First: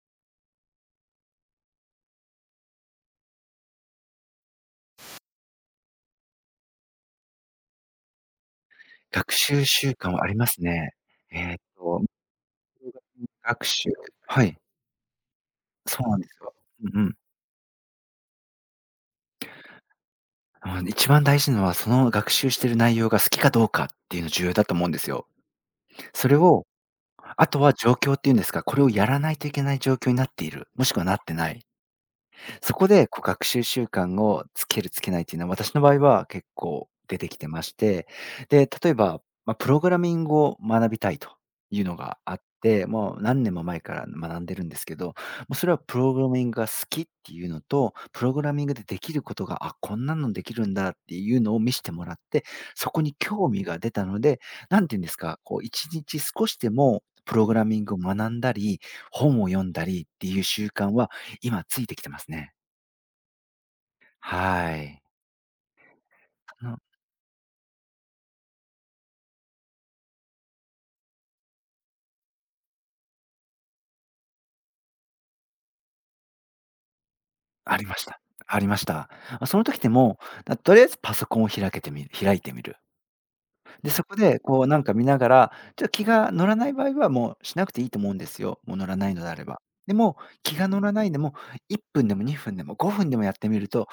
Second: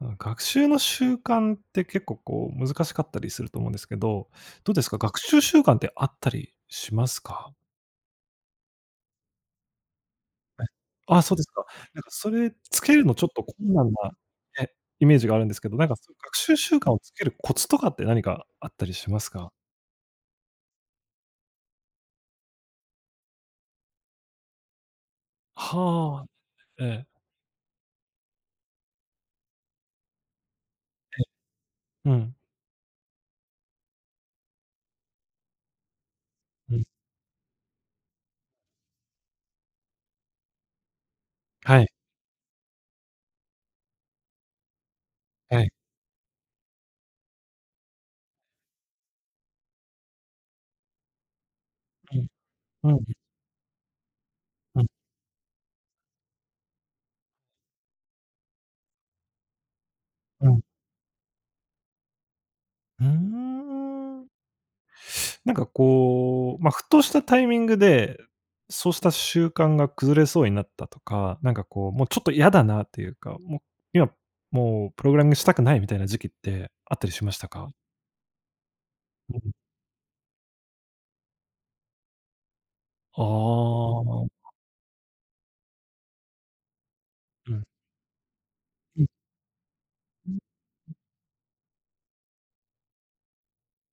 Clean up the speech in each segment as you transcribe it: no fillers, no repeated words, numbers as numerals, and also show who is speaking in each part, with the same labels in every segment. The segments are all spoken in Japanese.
Speaker 1: あ、学習の習慣って結構こう難しかったりすると思うんですけど、どうですか？学習習慣ってあったりしますか？
Speaker 2: 学習習慣はありますね。
Speaker 1: はあ、そうです
Speaker 2: えーっ
Speaker 1: か。なん
Speaker 2: と、
Speaker 1: かそれつけるのちょっと困
Speaker 2: 学習
Speaker 1: 難な、
Speaker 2: はい、
Speaker 1: ね、イメージがあるんですけど、なんか
Speaker 2: そ
Speaker 1: そ
Speaker 2: う
Speaker 1: うい
Speaker 2: な
Speaker 1: う
Speaker 2: んで
Speaker 1: 学
Speaker 2: すよ。
Speaker 1: 習習慣
Speaker 2: う
Speaker 1: を
Speaker 2: んう
Speaker 1: つ
Speaker 2: ん。
Speaker 1: けるコツとかって何かあったりしますか？
Speaker 2: 一番大事なのは、その学習してる内容が好きかどうかっていうの重要だと思うんですよ。
Speaker 1: はあ、
Speaker 2: それを、
Speaker 1: ええ、
Speaker 2: あとは状況っていうんですか、これをやらないといけない状況になっている、もしくはなっ
Speaker 1: え
Speaker 2: てない。
Speaker 1: え、うん、
Speaker 2: そこで、こう、学習習慣をつけるつけないっていうのは、私の場合は結
Speaker 1: うん、
Speaker 2: 構出てきてまして、で、例えば、まあ、プログラミングを学びたいと
Speaker 1: は
Speaker 2: いう
Speaker 1: い、
Speaker 2: のがあって、もう何年も前から学んでるんですけど、もう
Speaker 1: は
Speaker 2: そ
Speaker 1: い、
Speaker 2: れはプログラミングが好きっていうのと、プログラミングでできることが、あ、こんなのできるんだっていうのを見せてもら
Speaker 1: う
Speaker 2: っ
Speaker 1: ん、
Speaker 2: て、そ
Speaker 1: うん、う
Speaker 2: こに興味が出たので、
Speaker 1: ん、う
Speaker 2: 何て言うんですか、こう1日少しでもプログラミングを学んだり、本を読んだりっていう
Speaker 1: ん。
Speaker 2: 習慣は今ついてきてますね。
Speaker 1: うーん。
Speaker 2: はい。
Speaker 1: なんかこう、
Speaker 2: あ
Speaker 1: まあ、
Speaker 2: の
Speaker 1: ふとしたタイミングで、そうした習慣が崩れそうになったとか、なんかこう、もうちょっと嫌だなっていうか、もう今、もうプログラミングしたくないみたいな時期ってあったりしましたか？
Speaker 2: ありました。ありました。
Speaker 1: う
Speaker 2: ま、
Speaker 1: ん。
Speaker 2: その時でも、とりあえずパソコンを開いてみる。
Speaker 1: ああ、
Speaker 2: で、そこ
Speaker 1: うん。
Speaker 2: でこうなんか見ながら、ちょっと気が乗らない場合はもうし
Speaker 1: う
Speaker 2: なくていいと思うんですよ、もう乗ら
Speaker 1: ん、うん、
Speaker 2: ないのであれば。でも、
Speaker 1: うん、
Speaker 2: 気が乗らないでも、1分でも2分でも5分でもやってみると、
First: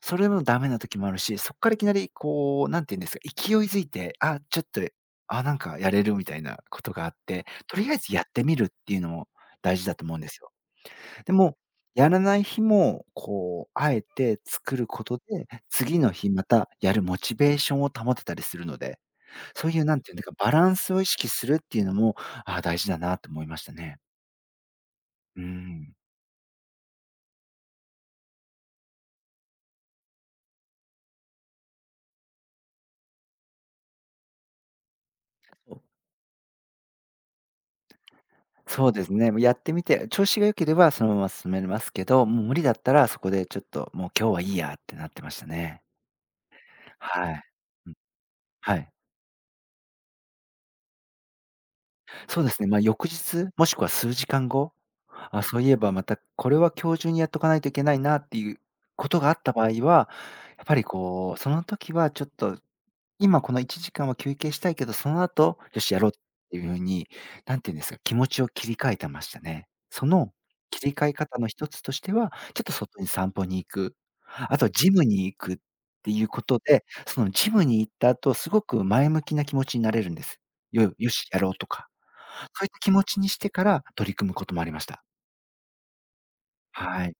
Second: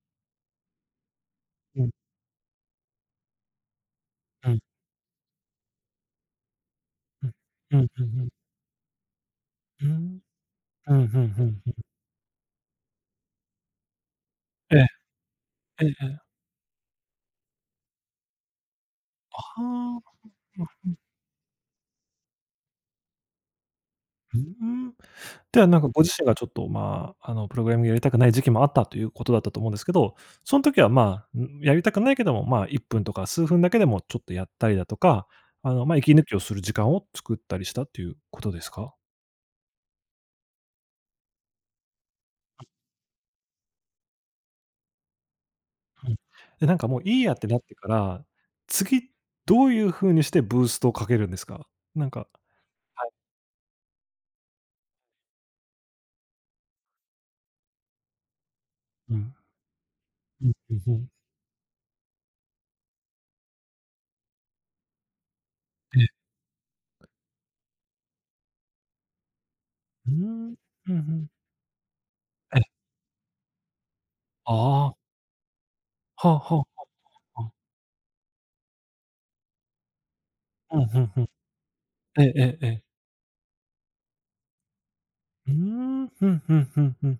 Speaker 2: それでもダメな時もあるし、そっからい
Speaker 1: う
Speaker 2: き
Speaker 1: ん、
Speaker 2: なりこう、何て言うんですか、勢いづいて、あ、
Speaker 1: うん、う
Speaker 2: ち
Speaker 1: ん、
Speaker 2: ょっと、あ、なんかやれるみたいなことがあって、と
Speaker 1: うん、
Speaker 2: りあえ
Speaker 1: う
Speaker 2: ずやっ
Speaker 1: ん。
Speaker 2: てみるっていうのも大
Speaker 1: う
Speaker 2: 事
Speaker 1: ん、
Speaker 2: だと思うん
Speaker 1: ん
Speaker 2: ですよ。
Speaker 1: うんう
Speaker 2: で
Speaker 1: んう
Speaker 2: も、
Speaker 1: ん。
Speaker 2: やらない日も、こう、あえて作
Speaker 1: ええ、
Speaker 2: ることで、
Speaker 1: ええ
Speaker 2: 次
Speaker 1: え
Speaker 2: の日
Speaker 1: え。
Speaker 2: またやるモチベーションを保てたりするので、
Speaker 1: あ
Speaker 2: そういうなん
Speaker 1: あ、
Speaker 2: ていうんだか、バラン
Speaker 1: うん、
Speaker 2: スを意識するっていうのも、ああ、大事だなと思いましたね。
Speaker 1: ーん。
Speaker 2: う
Speaker 1: では、なんか
Speaker 2: ん。
Speaker 1: ご自身がちょっと、まあ、プログラミングやりたくない時期もあったということだったと思うんですけど、その時は、まあ、ん、やりたくないけども、まあ、1分とか数分だけでもちょっとやったりだとか、
Speaker 2: そう
Speaker 1: まあ、息抜きをする時間を作ったりしたっていうことです
Speaker 2: そう
Speaker 1: か？
Speaker 2: ですね。もうやってみて、調子が良ければそのまま進めますけど、もう無理だったらそこでちょっと、もう今日はいいやってなってましたね。
Speaker 1: うん。で、なんかもういい
Speaker 2: は
Speaker 1: やっ
Speaker 2: い。
Speaker 1: てなってか
Speaker 2: うん、
Speaker 1: ら、
Speaker 2: はい。
Speaker 1: 次どういう風にしてブーストをかけるんですか？なんか
Speaker 2: そうですね、まあ、翌
Speaker 1: はい。
Speaker 2: 日、もしくは数時間後、あ、そういえばまたこれは今日中にやっとかないといけないなっていうこ
Speaker 1: う
Speaker 2: とがあ
Speaker 1: ん。
Speaker 2: った場合は、
Speaker 1: うん、
Speaker 2: やっ
Speaker 1: う
Speaker 2: ぱ
Speaker 1: ん
Speaker 2: り
Speaker 1: うん。
Speaker 2: こう、その時はちょっと今この1時間は休憩したいけど、その後、よし
Speaker 1: え
Speaker 2: や
Speaker 1: え。
Speaker 2: ろうっていう風に、何て言うんですか、気持ちを切り替えてましたね。そ
Speaker 1: うー
Speaker 2: の
Speaker 1: ん。うん
Speaker 2: 切り
Speaker 1: う
Speaker 2: 替え
Speaker 1: ん。
Speaker 2: 方の一つとしては、
Speaker 1: え
Speaker 2: ちょ
Speaker 1: え。
Speaker 2: っと外に散歩に行く、
Speaker 1: あ
Speaker 2: あとジ
Speaker 1: あ。
Speaker 2: ムに行くっていう
Speaker 1: はあは
Speaker 2: こ
Speaker 1: あ
Speaker 2: と
Speaker 1: は
Speaker 2: で、その
Speaker 1: あは
Speaker 2: ジ
Speaker 1: あ。
Speaker 2: ムに行った後、すごく前向きな気持ちになれるんです。
Speaker 1: うん、
Speaker 2: よ
Speaker 1: ふん
Speaker 2: よ
Speaker 1: ふ
Speaker 2: し、
Speaker 1: ん。
Speaker 2: やろうとか。
Speaker 1: ええええ
Speaker 2: そう
Speaker 1: え
Speaker 2: いった
Speaker 1: え。
Speaker 2: 気持ちにしてから取り組むこともありました。
Speaker 1: うーん。ふんふんふん
Speaker 2: は
Speaker 1: ふ
Speaker 2: い。
Speaker 1: ん。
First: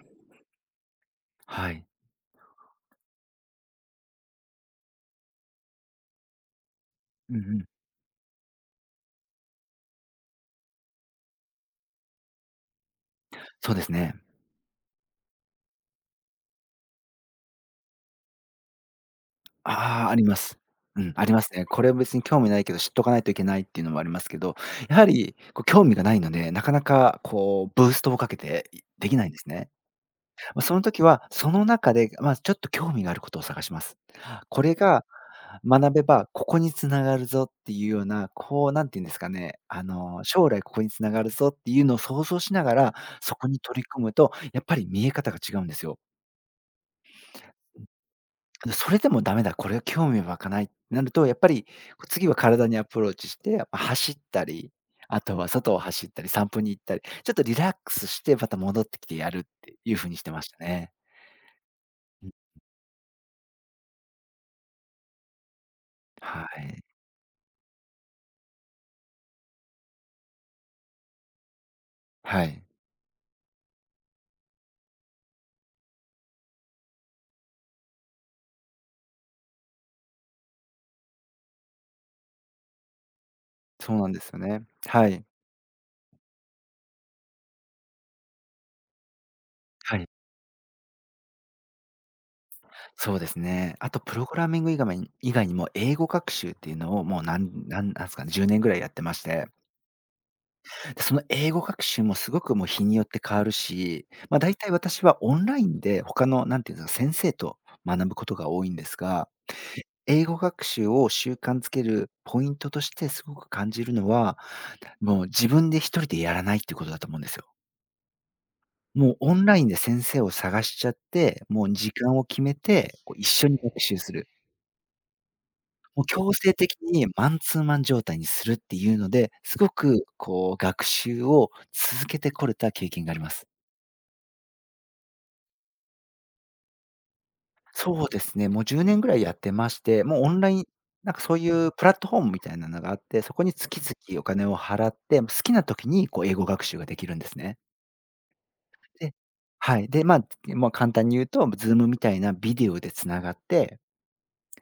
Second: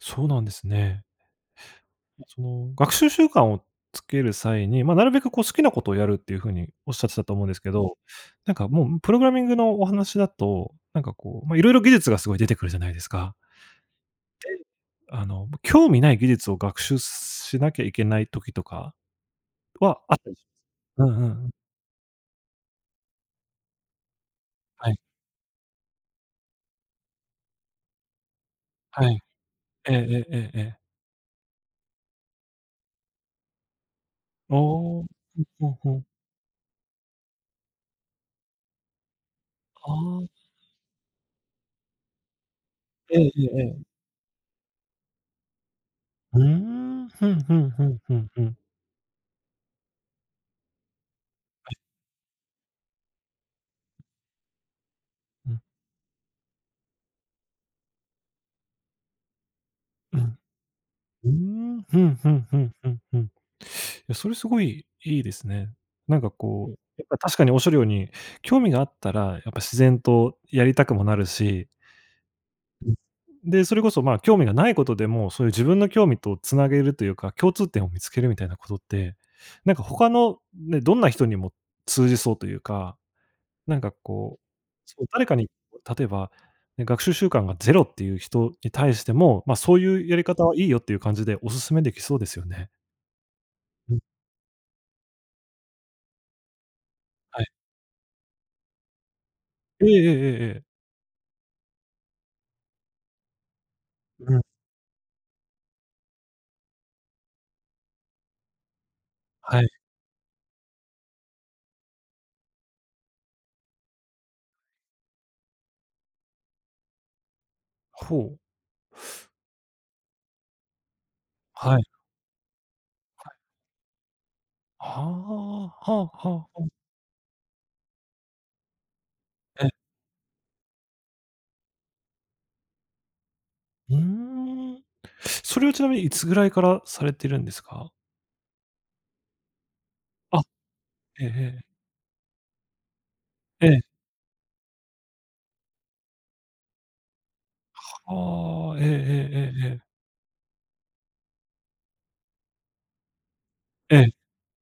Speaker 1: そうなんですね。
Speaker 2: はい。
Speaker 1: その、学習習慣をつける際に、まあ、なるべくこう好きなことをやるっていう風におっしゃってたと
Speaker 2: うんう
Speaker 1: 思うんです
Speaker 2: ん。
Speaker 1: けど、なんかもうプログラミングのお話だと、なんかこう、まあ、いろいろ技術がすごい出てくるじゃないですか。
Speaker 2: そうですね。
Speaker 1: 興味ない技術を学習しなきゃいけない時とかは
Speaker 2: ああ、あ
Speaker 1: あっ
Speaker 2: り
Speaker 1: たり
Speaker 2: ま
Speaker 1: し
Speaker 2: す。う
Speaker 1: うんう
Speaker 2: ん、
Speaker 1: ん
Speaker 2: あ
Speaker 1: う
Speaker 2: りま
Speaker 1: ん。
Speaker 2: すね。これは別に興味ないけど、知っとかないといけないっていうのもありますけど、
Speaker 1: はい、
Speaker 2: やはりこう興味がないので、なかなかこうブーストをかけて、で
Speaker 1: は
Speaker 2: き
Speaker 1: い。
Speaker 2: ないんですね。
Speaker 1: えええええええ
Speaker 2: まあ、そ
Speaker 1: え。
Speaker 2: の時は、その中で、まあ、ちょっと興味があることを探します。これ
Speaker 1: おお、
Speaker 2: が
Speaker 1: ふんふんふ
Speaker 2: 学べ
Speaker 1: ん。
Speaker 2: ば、ここに繋がるぞっていうような、こうなんて言うんですかね、
Speaker 1: ああ、
Speaker 2: 将来ここに繋がるぞっていうのを想像しながら、
Speaker 1: ええ
Speaker 2: そ
Speaker 1: ええ
Speaker 2: こに
Speaker 1: え
Speaker 2: 取り
Speaker 1: え。
Speaker 2: 組むと、やっぱり見え方が違うんですよ。
Speaker 1: うーん、ふんふんふんふんふん、
Speaker 2: で、それでもダメだ、これは興味湧かないってなると、やっぱり次は体にアプローチして、走ったり、あとは
Speaker 1: うん、
Speaker 2: 外を走ったり、散歩に行ったり、ちょっとリラックスしてまた戻ってきてやるっていう風
Speaker 1: う
Speaker 2: にして
Speaker 1: ん。
Speaker 2: ましたね。
Speaker 1: うーん、ふん
Speaker 2: う
Speaker 1: ふ
Speaker 2: ん。
Speaker 1: んふんふんふん。いや、それすごいいいですね。なんか
Speaker 2: は
Speaker 1: こう、
Speaker 2: い。
Speaker 1: やっぱ確かにおっしゃるように、興味があったら、やっぱ自然とやりたくもなるし、
Speaker 2: はい。
Speaker 1: うん。で、それこそ、まあ、興味がないことでも、そういう自分の興味とつなげるというか、共通点を見つけるみたいなことって、なんか他のね、どんな人にも通じそうというかなんか
Speaker 2: そうなんですよ
Speaker 1: こう、
Speaker 2: ね。
Speaker 1: そ
Speaker 2: は
Speaker 1: う、
Speaker 2: い。
Speaker 1: 誰かに、例えば、ね、学習習慣がゼロっていう人に対しても、ま、そう
Speaker 2: は
Speaker 1: いう
Speaker 2: い。
Speaker 1: やり方はいいよっていう感じでお勧めできそうですよね。
Speaker 2: そうですね。あ
Speaker 1: うん、
Speaker 2: とプログラミング以外にも英語学習っていうのをもうな
Speaker 1: はい。
Speaker 2: んなんですかね、10年ぐらいやってまして。
Speaker 1: ええええええええ。
Speaker 2: で、その英語学習もすごくもう日によって変わるし、
Speaker 1: う
Speaker 2: まあ、
Speaker 1: ん、
Speaker 2: 大体私はオンラインで他のなんていうんですか、先生と学ぶことが多いんですが、
Speaker 1: はい。
Speaker 2: 英語学習を習慣づけるポイントとしてすごく感じるのは、もう自分で一人でやらないっていうことだと思うんですよ。
Speaker 1: ほう、
Speaker 2: もうオンラインで先生を探しちゃって、もう
Speaker 1: はい。
Speaker 2: 時間を決めて、こう一緒に学習する。
Speaker 1: ああ、は
Speaker 2: も
Speaker 1: あ
Speaker 2: う
Speaker 1: は
Speaker 2: 強
Speaker 1: あは
Speaker 2: 制
Speaker 1: あ。
Speaker 2: 的にマンツーマン状態にするっていうので、す
Speaker 1: え
Speaker 2: ご
Speaker 1: え、
Speaker 2: くこう学習を続けてこれた経験があります。
Speaker 1: うーん。それはちなみにいつぐらいからされてるんですか？
Speaker 2: そうですね、もう10年ぐらいやってまして、もうオ
Speaker 1: あ、
Speaker 2: ンラインなんか
Speaker 1: ええ
Speaker 2: そうい
Speaker 1: ええ。
Speaker 2: うプラットフォームみたいなのがあって、そこに
Speaker 1: ええ。
Speaker 2: 月々お金を払って、好きな時にこう英語学習ができるんですね。
Speaker 1: ああ、ええええ
Speaker 2: で、
Speaker 1: えええ
Speaker 2: はい。
Speaker 1: え。
Speaker 2: で、まあ、簡単に言うと、ズームみたいなビデオでつながって、
Speaker 1: ええ。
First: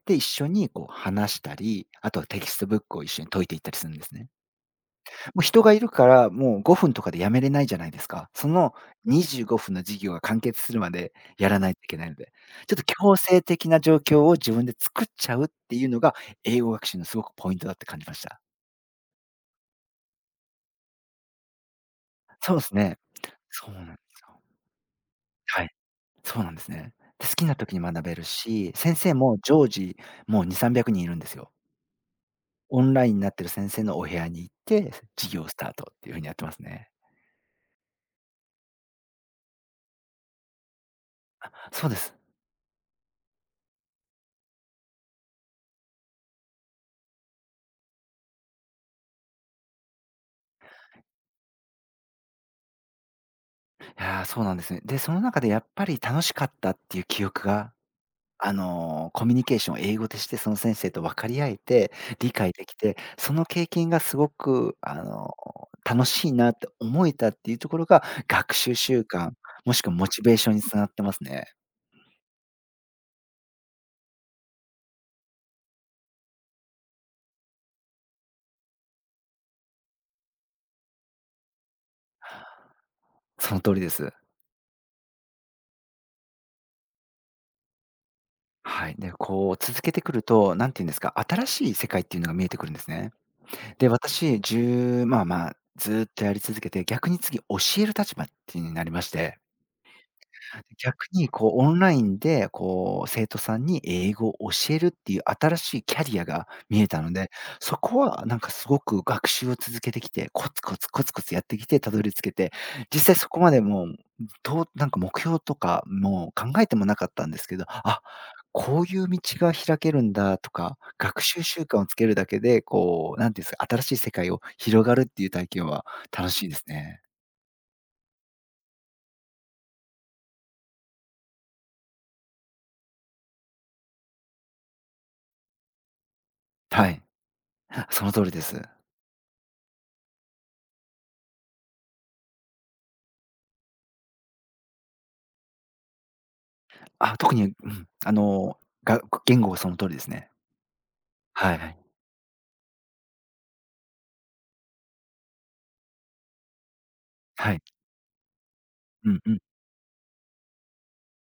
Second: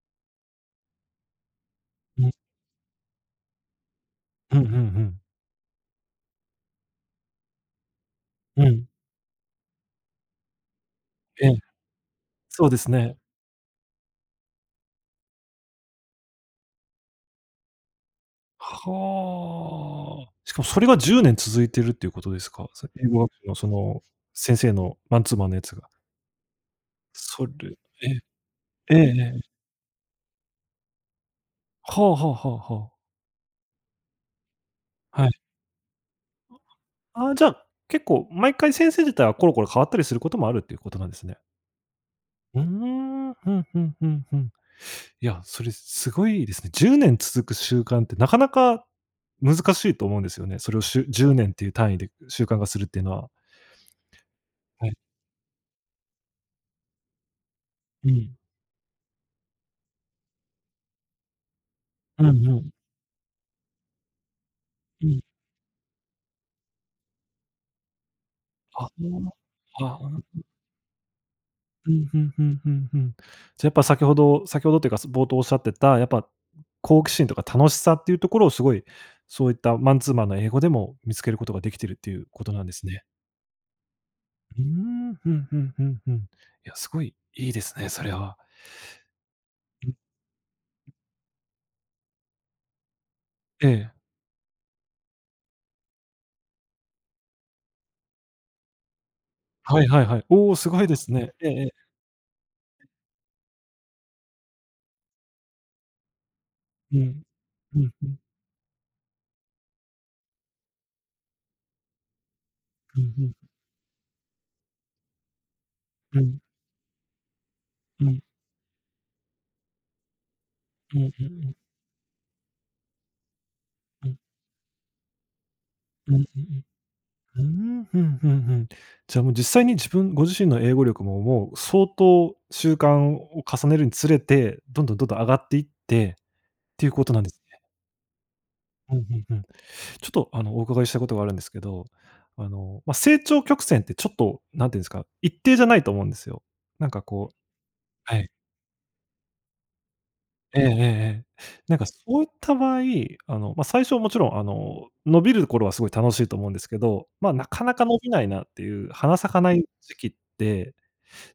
Speaker 2: で、一緒にこう話したり、あと
Speaker 1: う
Speaker 2: は
Speaker 1: ん。
Speaker 2: テキストブックを一緒に解いていったりするんですね。
Speaker 1: うんうんうん。
Speaker 2: もう人がいるから、もう5分とかでやめれないじゃないですか。そ
Speaker 1: う
Speaker 2: の
Speaker 1: ん。
Speaker 2: にじゅう25分の授業が完結するまで
Speaker 1: え
Speaker 2: や
Speaker 1: え、
Speaker 2: らないといけないので、
Speaker 1: そう
Speaker 2: ちょ
Speaker 1: で
Speaker 2: っと
Speaker 1: すね。
Speaker 2: 強制的な状況を自分で作っちゃうっていうのが、英語学習のすごくポイントだって感じました。
Speaker 1: はあ。しかもそれが10年続いてるっていうことです
Speaker 2: そうで
Speaker 1: か？
Speaker 2: す
Speaker 1: そ
Speaker 2: ね。
Speaker 1: 英語学習のそ
Speaker 2: そうなんで
Speaker 1: の
Speaker 2: すよ。
Speaker 1: 先生のマンツーマンのや
Speaker 2: はい、
Speaker 1: つが。
Speaker 2: そうなんですね。で、好き
Speaker 1: それ、
Speaker 2: な時に学
Speaker 1: え、
Speaker 2: べるし、
Speaker 1: ええ
Speaker 2: 先生
Speaker 1: え
Speaker 2: も
Speaker 1: え。
Speaker 2: 常時もう2、300人いるんですよ。
Speaker 1: はあはあはあ
Speaker 2: オ
Speaker 1: はあ。
Speaker 2: ンラインになってる先生のお部屋に行って、
Speaker 1: はい。
Speaker 2: 授業スタートっていう風にやってますね。
Speaker 1: ああ、じゃあ、結構毎回先生自体はコロコロ変わったりすることもあるっていうことなんですね。
Speaker 2: そうです。
Speaker 1: うーん、ふんふんふんふん。いや、それすごいですね。10年続く習慣ってなかなか難しいと思うんですよね。それを10年っていう単位で習慣化するっていうのは。
Speaker 2: いやー、そうなんですね。
Speaker 1: はい。
Speaker 2: で、その中でやっぱり楽しかったっていう記憶が、
Speaker 1: うん。
Speaker 2: コミュニケーションを英語でして、その先生と分かり合えて、
Speaker 1: う
Speaker 2: 理
Speaker 1: ん
Speaker 2: 解
Speaker 1: う
Speaker 2: で
Speaker 1: ん。
Speaker 2: きて、その経験がすごく、
Speaker 1: うん。
Speaker 2: 楽しいなって思えたっていうところが、学習
Speaker 1: あ、あ
Speaker 2: 習慣、もしくは
Speaker 1: あ、
Speaker 2: モチベー
Speaker 1: あ
Speaker 2: ションにつながってますね。
Speaker 1: うん、ふんふんふんふん。じゃ、やっぱ先ほどというか、冒頭おっしゃってた、やっぱ好奇心とか楽しさっていうところをすごい、そういったマンツーマンの英語でも見つけることができてるっていうことなんですね。
Speaker 2: その通りです。
Speaker 1: うーん、ふんふんふんふん。いや、すごいいいですね、それは。
Speaker 2: はい。で、こう続
Speaker 1: う
Speaker 2: け
Speaker 1: ん、
Speaker 2: てくると、何て言うんですか、新しい世界っていうのが見えてくるんですね。
Speaker 1: え
Speaker 2: で、
Speaker 1: え。
Speaker 2: 私、1まあまあ、ずーっとやり続けて、逆に次教える立場っていうのになりまして、
Speaker 1: はいはいはい。おお、すごいで
Speaker 2: 逆
Speaker 1: す
Speaker 2: に
Speaker 1: ね。ええ
Speaker 2: こう
Speaker 1: え
Speaker 2: オ
Speaker 1: え。
Speaker 2: ンラインで、こう生徒さんに英語を教えるっていう新しいキャリアが見え
Speaker 1: う
Speaker 2: たの
Speaker 1: ん。
Speaker 2: で、そ
Speaker 1: うん、
Speaker 2: こ
Speaker 1: ん、
Speaker 2: はなんかすごく学習を続けてきて、コツコツコツコツやってきてたどり着けて、
Speaker 1: う
Speaker 2: 実
Speaker 1: ん、
Speaker 2: 際そ
Speaker 1: ん。
Speaker 2: こまでもう、どうなんか目標とか
Speaker 1: う
Speaker 2: も
Speaker 1: ん。
Speaker 2: 考えてもなかったんですけど、あ、
Speaker 1: うん、
Speaker 2: こういう道が開けるんだとか、
Speaker 1: うんうんう
Speaker 2: 学習
Speaker 1: んうん。
Speaker 2: 習慣をつけるだけで、こう何ていうんですか、新しい世
Speaker 1: う
Speaker 2: 界を広がるっていう体験は
Speaker 1: ん、うん
Speaker 2: 楽
Speaker 1: う
Speaker 2: しいです
Speaker 1: ん。
Speaker 2: ね。
Speaker 1: うーん、ふんふんふん。じゃあもう実際に自分ご自身の英語力ももう相当習慣を重ねるにつれて、どんどんどんどん上がっていってってい
Speaker 2: は
Speaker 1: う
Speaker 2: い、
Speaker 1: ことなんですね。
Speaker 2: その通りです。
Speaker 1: うんうんうん。ちょっとお伺いしたいことがあるんですけど、ま、成長曲線ってちょっとなんていうんですか、一定じゃないと思うんですよ。なんか
Speaker 2: あ、
Speaker 1: こ
Speaker 2: 特
Speaker 1: う
Speaker 2: に、うん、
Speaker 1: はい。
Speaker 2: 言語はその通りですね。
Speaker 1: ええええええ。
Speaker 2: はいは
Speaker 1: なん
Speaker 2: い。
Speaker 1: かそういった場合、ま、最初もちろん伸びる頃はすごい楽しいと思うんですけど、ま、な
Speaker 2: はい。
Speaker 1: かなか伸びないなっていう、
Speaker 2: う
Speaker 1: 花
Speaker 2: んう
Speaker 1: 咲か
Speaker 2: ん。
Speaker 1: ない時期って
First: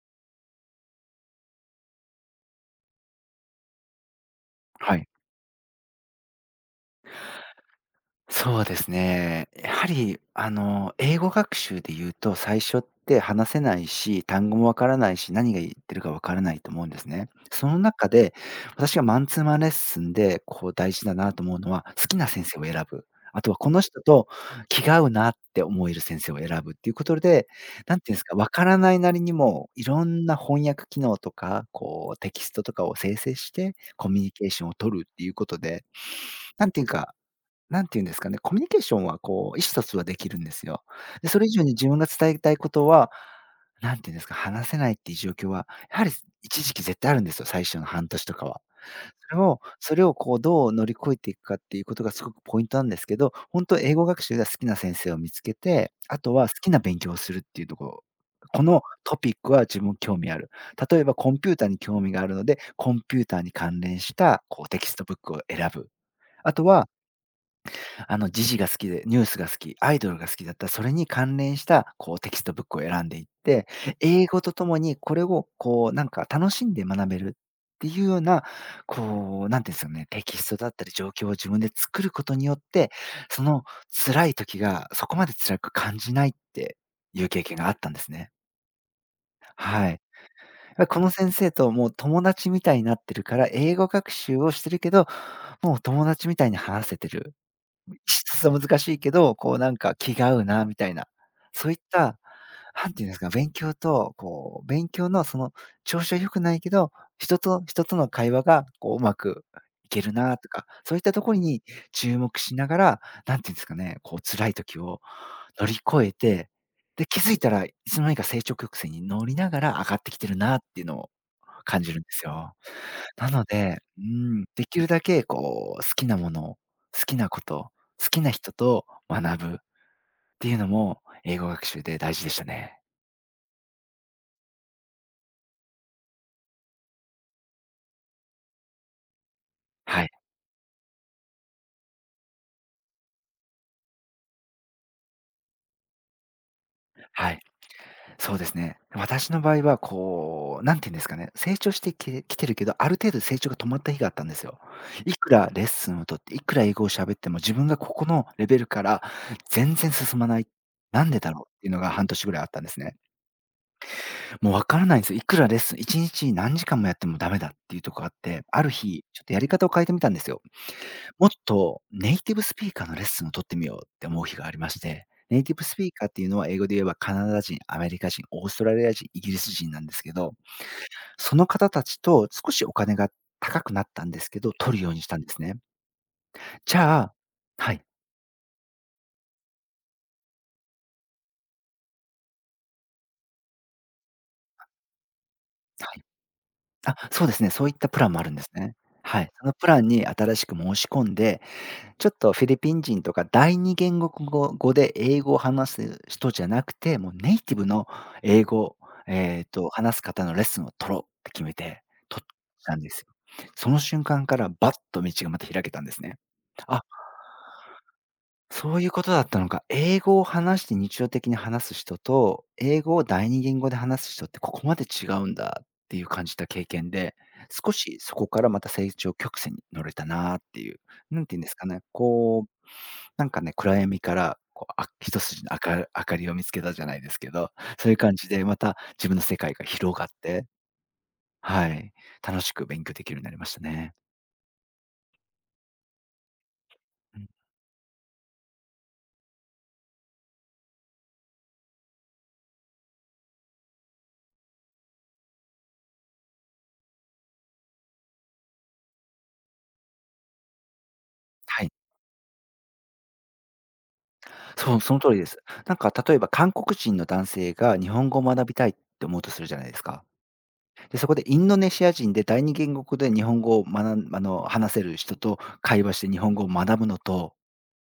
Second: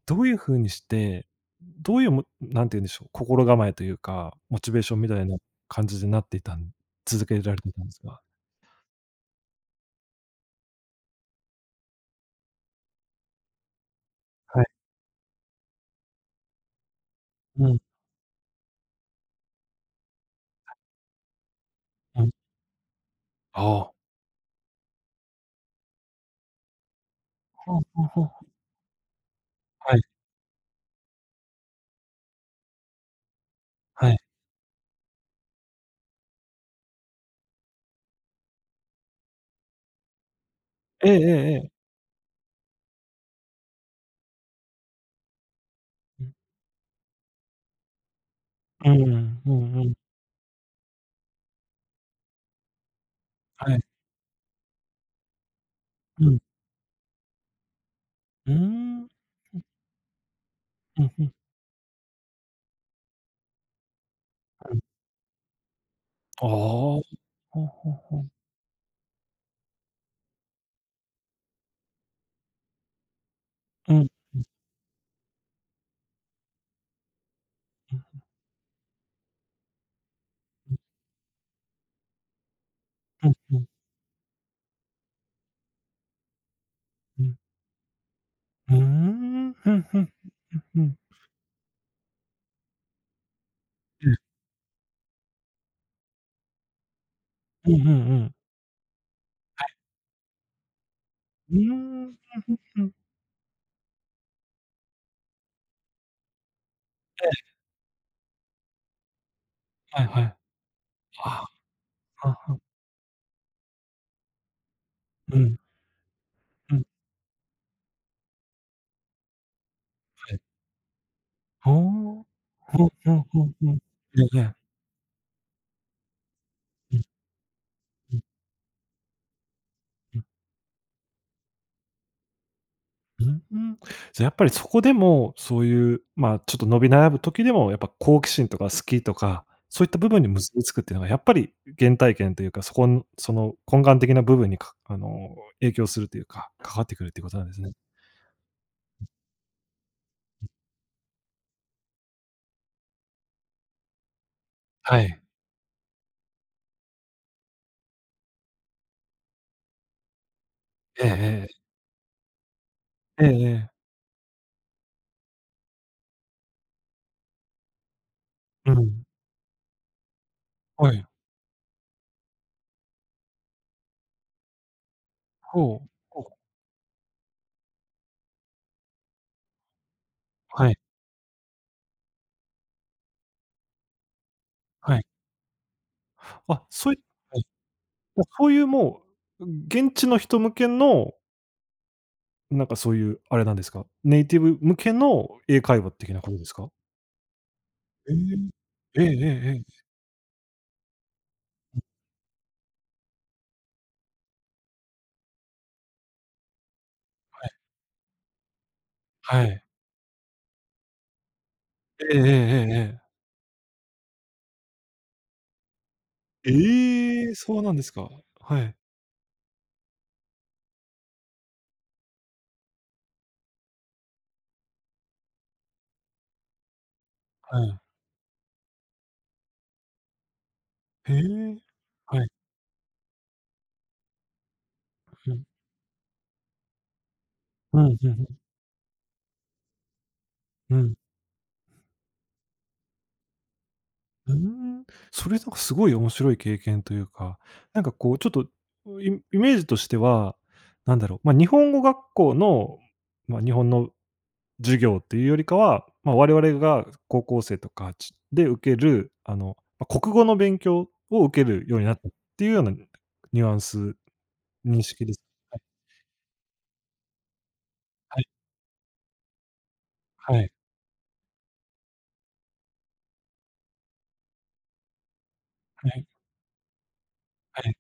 Speaker 1: どういう風にして、どういうもなんて言うんでしょう、心構えというか、モチベーシ
Speaker 2: は
Speaker 1: ョン
Speaker 2: い。
Speaker 1: みたいな感じになっていたん続けられていたんですか？
Speaker 2: そうですね。やはり、英語学習で言うと、最初って話せないし、単語
Speaker 1: はい。
Speaker 2: もわからないし、何が言ってるかわからないと思うんですね。
Speaker 1: う
Speaker 2: そ
Speaker 1: ん、
Speaker 2: の中で、私がマンツーマンレッスンで、こう大事だなと思うのは、好き
Speaker 1: う
Speaker 2: な
Speaker 1: ん。
Speaker 2: 先生を選ぶ。あとは
Speaker 1: あ
Speaker 2: この
Speaker 1: あ。
Speaker 2: 人と気が合うなって思える先生を選ぶっていうことで、
Speaker 1: ほう
Speaker 2: なん
Speaker 1: ほう
Speaker 2: ていうんで
Speaker 1: ほ
Speaker 2: すか、
Speaker 1: う。
Speaker 2: わからないなりにも、い
Speaker 1: はい、
Speaker 2: ろんな翻訳機能とか、こうテキストとかを生成して、
Speaker 1: は
Speaker 2: コ
Speaker 1: い。
Speaker 2: ミュニケーションを取るっていうことで、なんていうか、なんていうんですかね、コミュニケーションはこう、意思疎通はできるんですよ。
Speaker 1: えええ
Speaker 2: で、それ以
Speaker 1: ええ
Speaker 2: 上に
Speaker 1: え。
Speaker 2: 自分が伝えたいことは、なんていうんですか、話せないっていう状況は、やはり
Speaker 1: うん。
Speaker 2: 一時期絶対あるんですよ、最初の半年とかは。
Speaker 1: う
Speaker 2: それ
Speaker 1: んう
Speaker 2: を
Speaker 1: んうん。
Speaker 2: それをこう、どう乗り越えていくかっていうことがすごくポイントなんですけど、本
Speaker 1: は
Speaker 2: 当
Speaker 1: い。
Speaker 2: 英語学習が好きな先生を見つけて、あ
Speaker 1: う
Speaker 2: と
Speaker 1: ん。
Speaker 2: は好きな勉強をするっていうところ。
Speaker 1: うー
Speaker 2: この
Speaker 1: ん。
Speaker 2: トピックは自分興味ある。例
Speaker 1: う
Speaker 2: え
Speaker 1: ん
Speaker 2: ば
Speaker 1: う
Speaker 2: コ
Speaker 1: ん
Speaker 2: ンピューターに興味があるので、コンピューターに関連したこう
Speaker 1: う
Speaker 2: テ
Speaker 1: ん。
Speaker 2: キストブックを選ぶ。
Speaker 1: ああ。
Speaker 2: あとは
Speaker 1: ほうほうほう。
Speaker 2: 時事が好きで、ニュースが好き、アイドルが好きだったら、それに関連した、こう、テキストブックを選んでいって、
Speaker 1: うん、うん、
Speaker 2: 英語とともにこれを、こう、なんか楽しんで学べるっていうような、こう、なんていうんですかね、テキストだったり状況を自分で作ることによって、
Speaker 1: うん
Speaker 2: そ
Speaker 1: う
Speaker 2: の
Speaker 1: ん
Speaker 2: 辛い時がそこまで辛く感じないって
Speaker 1: う
Speaker 2: いう
Speaker 1: ん。
Speaker 2: 経験があったんですね。
Speaker 1: うーん。ふん
Speaker 2: は
Speaker 1: ふんふ
Speaker 2: い。
Speaker 1: ん。う
Speaker 2: や、
Speaker 1: ん。
Speaker 2: この先生ともう友達みたいになってるから、英語学習をしてるけど、もう友達みたいに話せてる。
Speaker 1: うんうんう ん。
Speaker 2: 質は難しいけど、こうなんか気が合うなみたいな、
Speaker 1: うー
Speaker 2: そういっ
Speaker 1: ん。
Speaker 2: た、
Speaker 1: ふんふんふ
Speaker 2: な
Speaker 1: ん。
Speaker 2: んていうんですか、勉強とこう、勉強のその調子は良くないけど、人
Speaker 1: え
Speaker 2: と人との会話がこううまくい
Speaker 1: え、
Speaker 2: け
Speaker 1: はい
Speaker 2: る
Speaker 1: はい。あ
Speaker 2: なとか、そういったと
Speaker 1: あ、
Speaker 2: ころ
Speaker 1: は
Speaker 2: に注
Speaker 1: あは
Speaker 2: 目し
Speaker 1: あ。
Speaker 2: ながら、なんていうんですかね、こう辛い時を
Speaker 1: うん、
Speaker 2: 乗り越えて、
Speaker 1: うん、
Speaker 2: で、気づいたらいつの間にか成長曲線に乗りながら上がってきて
Speaker 1: は
Speaker 2: る
Speaker 1: い。
Speaker 2: なっていうのを
Speaker 1: ほ
Speaker 2: 感じるんですよ。
Speaker 1: んほん
Speaker 2: な
Speaker 1: ほ
Speaker 2: の
Speaker 1: んほん。
Speaker 2: で、う
Speaker 1: えええ
Speaker 2: ん、
Speaker 1: え。
Speaker 2: できるだけこう好きなものを、
Speaker 1: うん
Speaker 2: 好きなこと、好
Speaker 1: うん
Speaker 2: きな人と学ぶっ
Speaker 1: うん。
Speaker 2: ていうのも英語学習で大事でしたね。
Speaker 1: うん。じゃ、やっぱりそこでも、そういう、まあ、ちょっと伸び悩む時でも、やっぱ好奇心とか好きとか、そういった
Speaker 2: は
Speaker 1: 部
Speaker 2: い、
Speaker 1: 分に結びつくっていうのがやっぱり原体験というか、そこんその根幹的な部分にか影響するというか、関わってくるっていうこ
Speaker 2: は
Speaker 1: と
Speaker 2: い、
Speaker 1: なんですね。
Speaker 2: そうですね。私の場合はこう、なんて言うんですかね、成長してききてるけど、ある程度成長が止まった日があったんですよ。
Speaker 1: は
Speaker 2: い
Speaker 1: い。
Speaker 2: くらレッスンを取って、いくら英語を喋っても自分がここのレベルから全然進まない、な
Speaker 1: ええ
Speaker 2: んでだろ
Speaker 1: え
Speaker 2: うっ
Speaker 1: え。
Speaker 2: ていうのが半年ぐらいあったんですね。
Speaker 1: ええええ。
Speaker 2: もう分からないんですよ。いくらレッスン1日何時間もやってもダメだっていうとこあって、ある
Speaker 1: うん。
Speaker 2: 日、ちょっとやり方を変えてみたんですよ。
Speaker 1: はい。
Speaker 2: もっとネイティブスピーカーのレッスンを取ってみようって思う日がありまして、ネイティブス
Speaker 1: ほ
Speaker 2: ピ
Speaker 1: う。
Speaker 2: ーカーっ
Speaker 1: ほ
Speaker 2: て
Speaker 1: う。
Speaker 2: いうのは英語で言えばカナダ人、アメリカ人、オーストラリア人、イギリス人なんですけど、
Speaker 1: はい。
Speaker 2: その方たちと少しお金が高くなったんですけど、取るよう
Speaker 1: は
Speaker 2: に
Speaker 1: い。
Speaker 2: したんですね。
Speaker 1: あ、
Speaker 2: じ
Speaker 1: そうい
Speaker 2: ゃあ
Speaker 1: はい。
Speaker 2: はい、
Speaker 1: もうそういうもう、現地の人向けのなんかそういう、あれなんですか、ネイティブ向けの英会
Speaker 2: は
Speaker 1: 話
Speaker 2: い。
Speaker 1: 的なことですか？
Speaker 2: あ、そうですね、そういったプラン
Speaker 1: え
Speaker 2: もあるんですね。
Speaker 1: え。えええ
Speaker 2: はい。そ
Speaker 1: え
Speaker 2: の
Speaker 1: え
Speaker 2: プ
Speaker 1: え。
Speaker 2: ランに新しく申し込んで、ちょっとフィリピン人とか第二言語で英語を話す人じゃなくて、もうネイ
Speaker 1: はい。
Speaker 2: ティブの英語、
Speaker 1: はい。
Speaker 2: 話す方のレッスンを取ろうって決めて、
Speaker 1: えええ
Speaker 2: 取っ
Speaker 1: えええ
Speaker 2: た
Speaker 1: え
Speaker 2: んですよ。
Speaker 1: え。
Speaker 2: その瞬間からバッと道がまた開けたんですね。あ、
Speaker 1: ええ、そうなんですか。はい。
Speaker 2: そういうことだったのか。英語を話して日常的に話す人と、英語を第二言語で話す人ってここまで違うんだっていう感じた経験で、
Speaker 1: は
Speaker 2: 少
Speaker 1: い。
Speaker 2: しそこからまた成長曲線に乗れたなっていう、
Speaker 1: へ
Speaker 2: 何て言うんです
Speaker 1: え。
Speaker 2: かね、
Speaker 1: はい。
Speaker 2: こうなんかね、暗闇から、こう、あ一
Speaker 1: うん。
Speaker 2: 筋の明る明かりを見つけたじゃないですけど、
Speaker 1: う
Speaker 2: そうい
Speaker 1: ん、
Speaker 2: う
Speaker 1: ふん
Speaker 2: 感
Speaker 1: ふ
Speaker 2: じ
Speaker 1: ん。
Speaker 2: でまた自分の世界が広がって、
Speaker 1: うん。
Speaker 2: はい、楽しく勉強できるようになりましたね。
Speaker 1: うーん。それなんかすごい面白い経験という
Speaker 2: うん、
Speaker 1: か、なんかこうちょっと、イメージとしては、なんだろう、ま、日本語学校の、ま、日本の授業っていうよりかは、まあ、我々が高校生とかちで受ける、まあ、国語の勉強を受け
Speaker 2: は
Speaker 1: る
Speaker 2: い。
Speaker 1: ようになったっていうようなニュアンス、
Speaker 2: そ
Speaker 1: 認
Speaker 2: う、その
Speaker 1: 識
Speaker 2: 通
Speaker 1: で
Speaker 2: り
Speaker 1: す。
Speaker 2: です。なんか例えば韓国人の男性が日本
Speaker 1: は
Speaker 2: 語を
Speaker 1: い
Speaker 2: 学びたいって思うとするじゃないですか。
Speaker 1: はい、
Speaker 2: で、そこでインドネシア人で第二言語で日本語を学ん話せる人と会
Speaker 1: は
Speaker 2: 話し
Speaker 1: い、
Speaker 2: て日本語を学ぶのと、
Speaker 1: はい、はい、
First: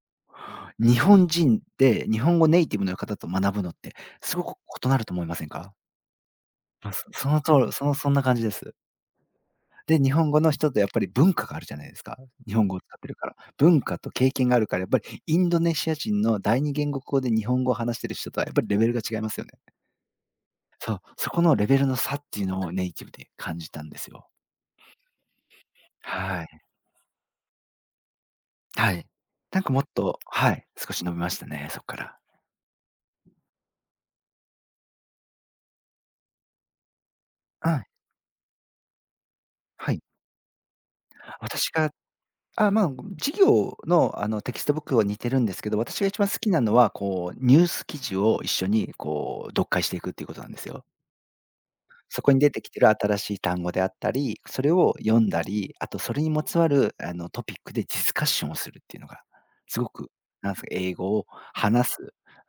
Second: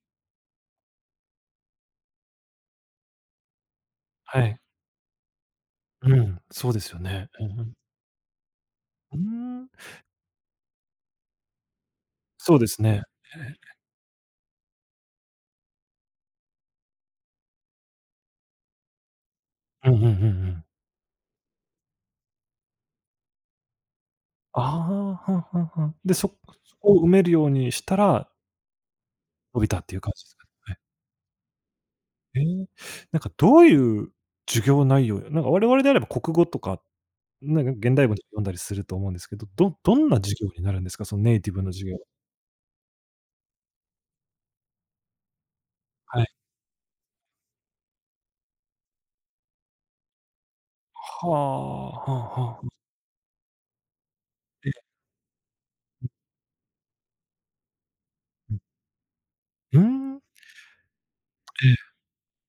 Speaker 2: 日本人で日本語ネイティブの方と学ぶのってす
Speaker 1: は
Speaker 2: ご
Speaker 1: い。
Speaker 2: く異なると思いませんか？
Speaker 1: うん、そうです
Speaker 2: あ、
Speaker 1: よ
Speaker 2: そ
Speaker 1: ね。
Speaker 2: その
Speaker 1: う
Speaker 2: 通
Speaker 1: んう
Speaker 2: り、
Speaker 1: ん。
Speaker 2: そんな感じです。
Speaker 1: うーん、
Speaker 2: で、日本語の人ってやっぱり文化があるじゃないですか。
Speaker 1: そ
Speaker 2: 日
Speaker 1: うで
Speaker 2: 本語
Speaker 1: す
Speaker 2: を使っ
Speaker 1: ね。
Speaker 2: てるから。
Speaker 1: え
Speaker 2: 文化と経験があるから、やっぱりインドネシア人の第二言語校で日本語を話してる人とはやっぱりレベルが違いますよね。
Speaker 1: え、うんうんうんうん。
Speaker 2: そう、そこのレベルの差っていうのをネイティブで感じたんですよ。
Speaker 1: ああ、はんはんはん。で、
Speaker 2: はい。
Speaker 1: そこを埋めるようにしたら、
Speaker 2: はい。
Speaker 1: 伸
Speaker 2: なん
Speaker 1: び
Speaker 2: か
Speaker 1: た
Speaker 2: もっ
Speaker 1: っていう感
Speaker 2: と
Speaker 1: じですかね。
Speaker 2: はい、
Speaker 1: はい
Speaker 2: 少し伸びましたね、そっから。
Speaker 1: ええ、なんかどういう授業内容なんか我々であれば国語とかなん
Speaker 2: は
Speaker 1: か
Speaker 2: い、
Speaker 1: 現代文とか読んだりすると思うんですけど、
Speaker 2: は
Speaker 1: ど
Speaker 2: い。
Speaker 1: んな授業になるんですか？そのネイティブ
Speaker 2: 私
Speaker 1: の授
Speaker 2: が
Speaker 1: 業。
Speaker 2: あ、まあ、授業の、テキストブックは似てるんですけど、私が一
Speaker 1: はい。
Speaker 2: 番好きなのは、こう、ニュース記事を一緒に、こう、読解していくっていうことなんですよ。
Speaker 1: はあ、は
Speaker 2: そこに
Speaker 1: あ
Speaker 2: 出
Speaker 1: は
Speaker 2: て
Speaker 1: あ。
Speaker 2: きてる新しい単語であったり、そ
Speaker 1: え
Speaker 2: れ
Speaker 1: え、
Speaker 2: を読んだり、あとそれにまつわる、トピックでディスカッション
Speaker 1: う
Speaker 2: を
Speaker 1: ん。
Speaker 2: するっていうのが、
Speaker 1: うー
Speaker 2: すごく、
Speaker 1: ん。
Speaker 2: なんですか、英語を
Speaker 1: え
Speaker 2: 話す、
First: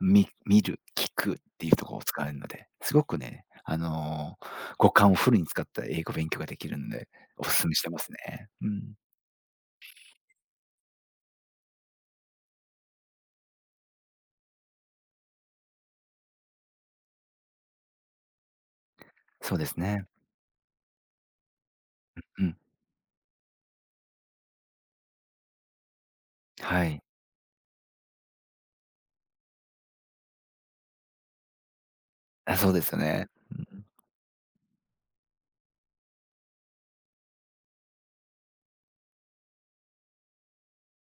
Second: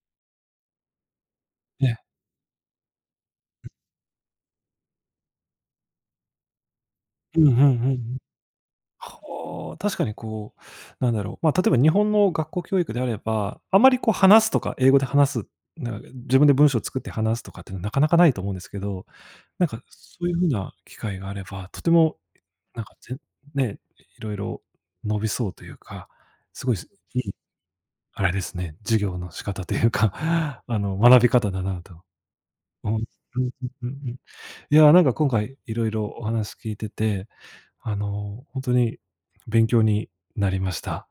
Speaker 2: 見る、聞くっていうと
Speaker 1: え、え
Speaker 2: こ
Speaker 1: え。
Speaker 2: ろを使えるので、すごくね、五感をフルに使った英語勉強ができるので、
Speaker 1: う
Speaker 2: お
Speaker 1: んうん
Speaker 2: す
Speaker 1: う
Speaker 2: すめし
Speaker 1: ん
Speaker 2: て
Speaker 1: う
Speaker 2: ます
Speaker 1: ん。
Speaker 2: ね。うん。
Speaker 1: はあ、確かにこう、なんだろう、ま、例えば日本の学校教育であれば、あまりこう話すとか、英語で話す、なんか自分で文章を作って話すとかっていうのはなかなかないと思うんですけど、
Speaker 2: そう
Speaker 1: な
Speaker 2: で
Speaker 1: ん
Speaker 2: す
Speaker 1: か
Speaker 2: ね。
Speaker 1: そういう風な機会があれば、とても
Speaker 2: うん、
Speaker 1: なんか、ね、いろいろ伸びそうというか、すごい
Speaker 2: は
Speaker 1: す
Speaker 2: い。
Speaker 1: いいあれですね、授業の仕方というか、学び方だなと
Speaker 2: あ、そうです
Speaker 1: 思
Speaker 2: よ
Speaker 1: います
Speaker 2: ね。
Speaker 1: うん
Speaker 2: う
Speaker 1: うん
Speaker 2: ん。
Speaker 1: うんうん。いや、なんか今回いろいろお話聞いてて、ほんとに勉強になりました。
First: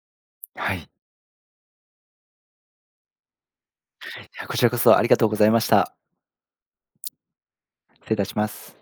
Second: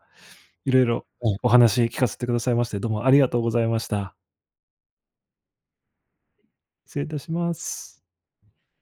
Speaker 1: い
Speaker 2: は
Speaker 1: ろい
Speaker 2: い。
Speaker 1: ろはい、お話聞かせてくださいまして、どうもありがとうございました。
Speaker 2: じゃ、こちらこそありがとうございました。
Speaker 1: 失礼いたします。
Speaker 2: 失礼いたします。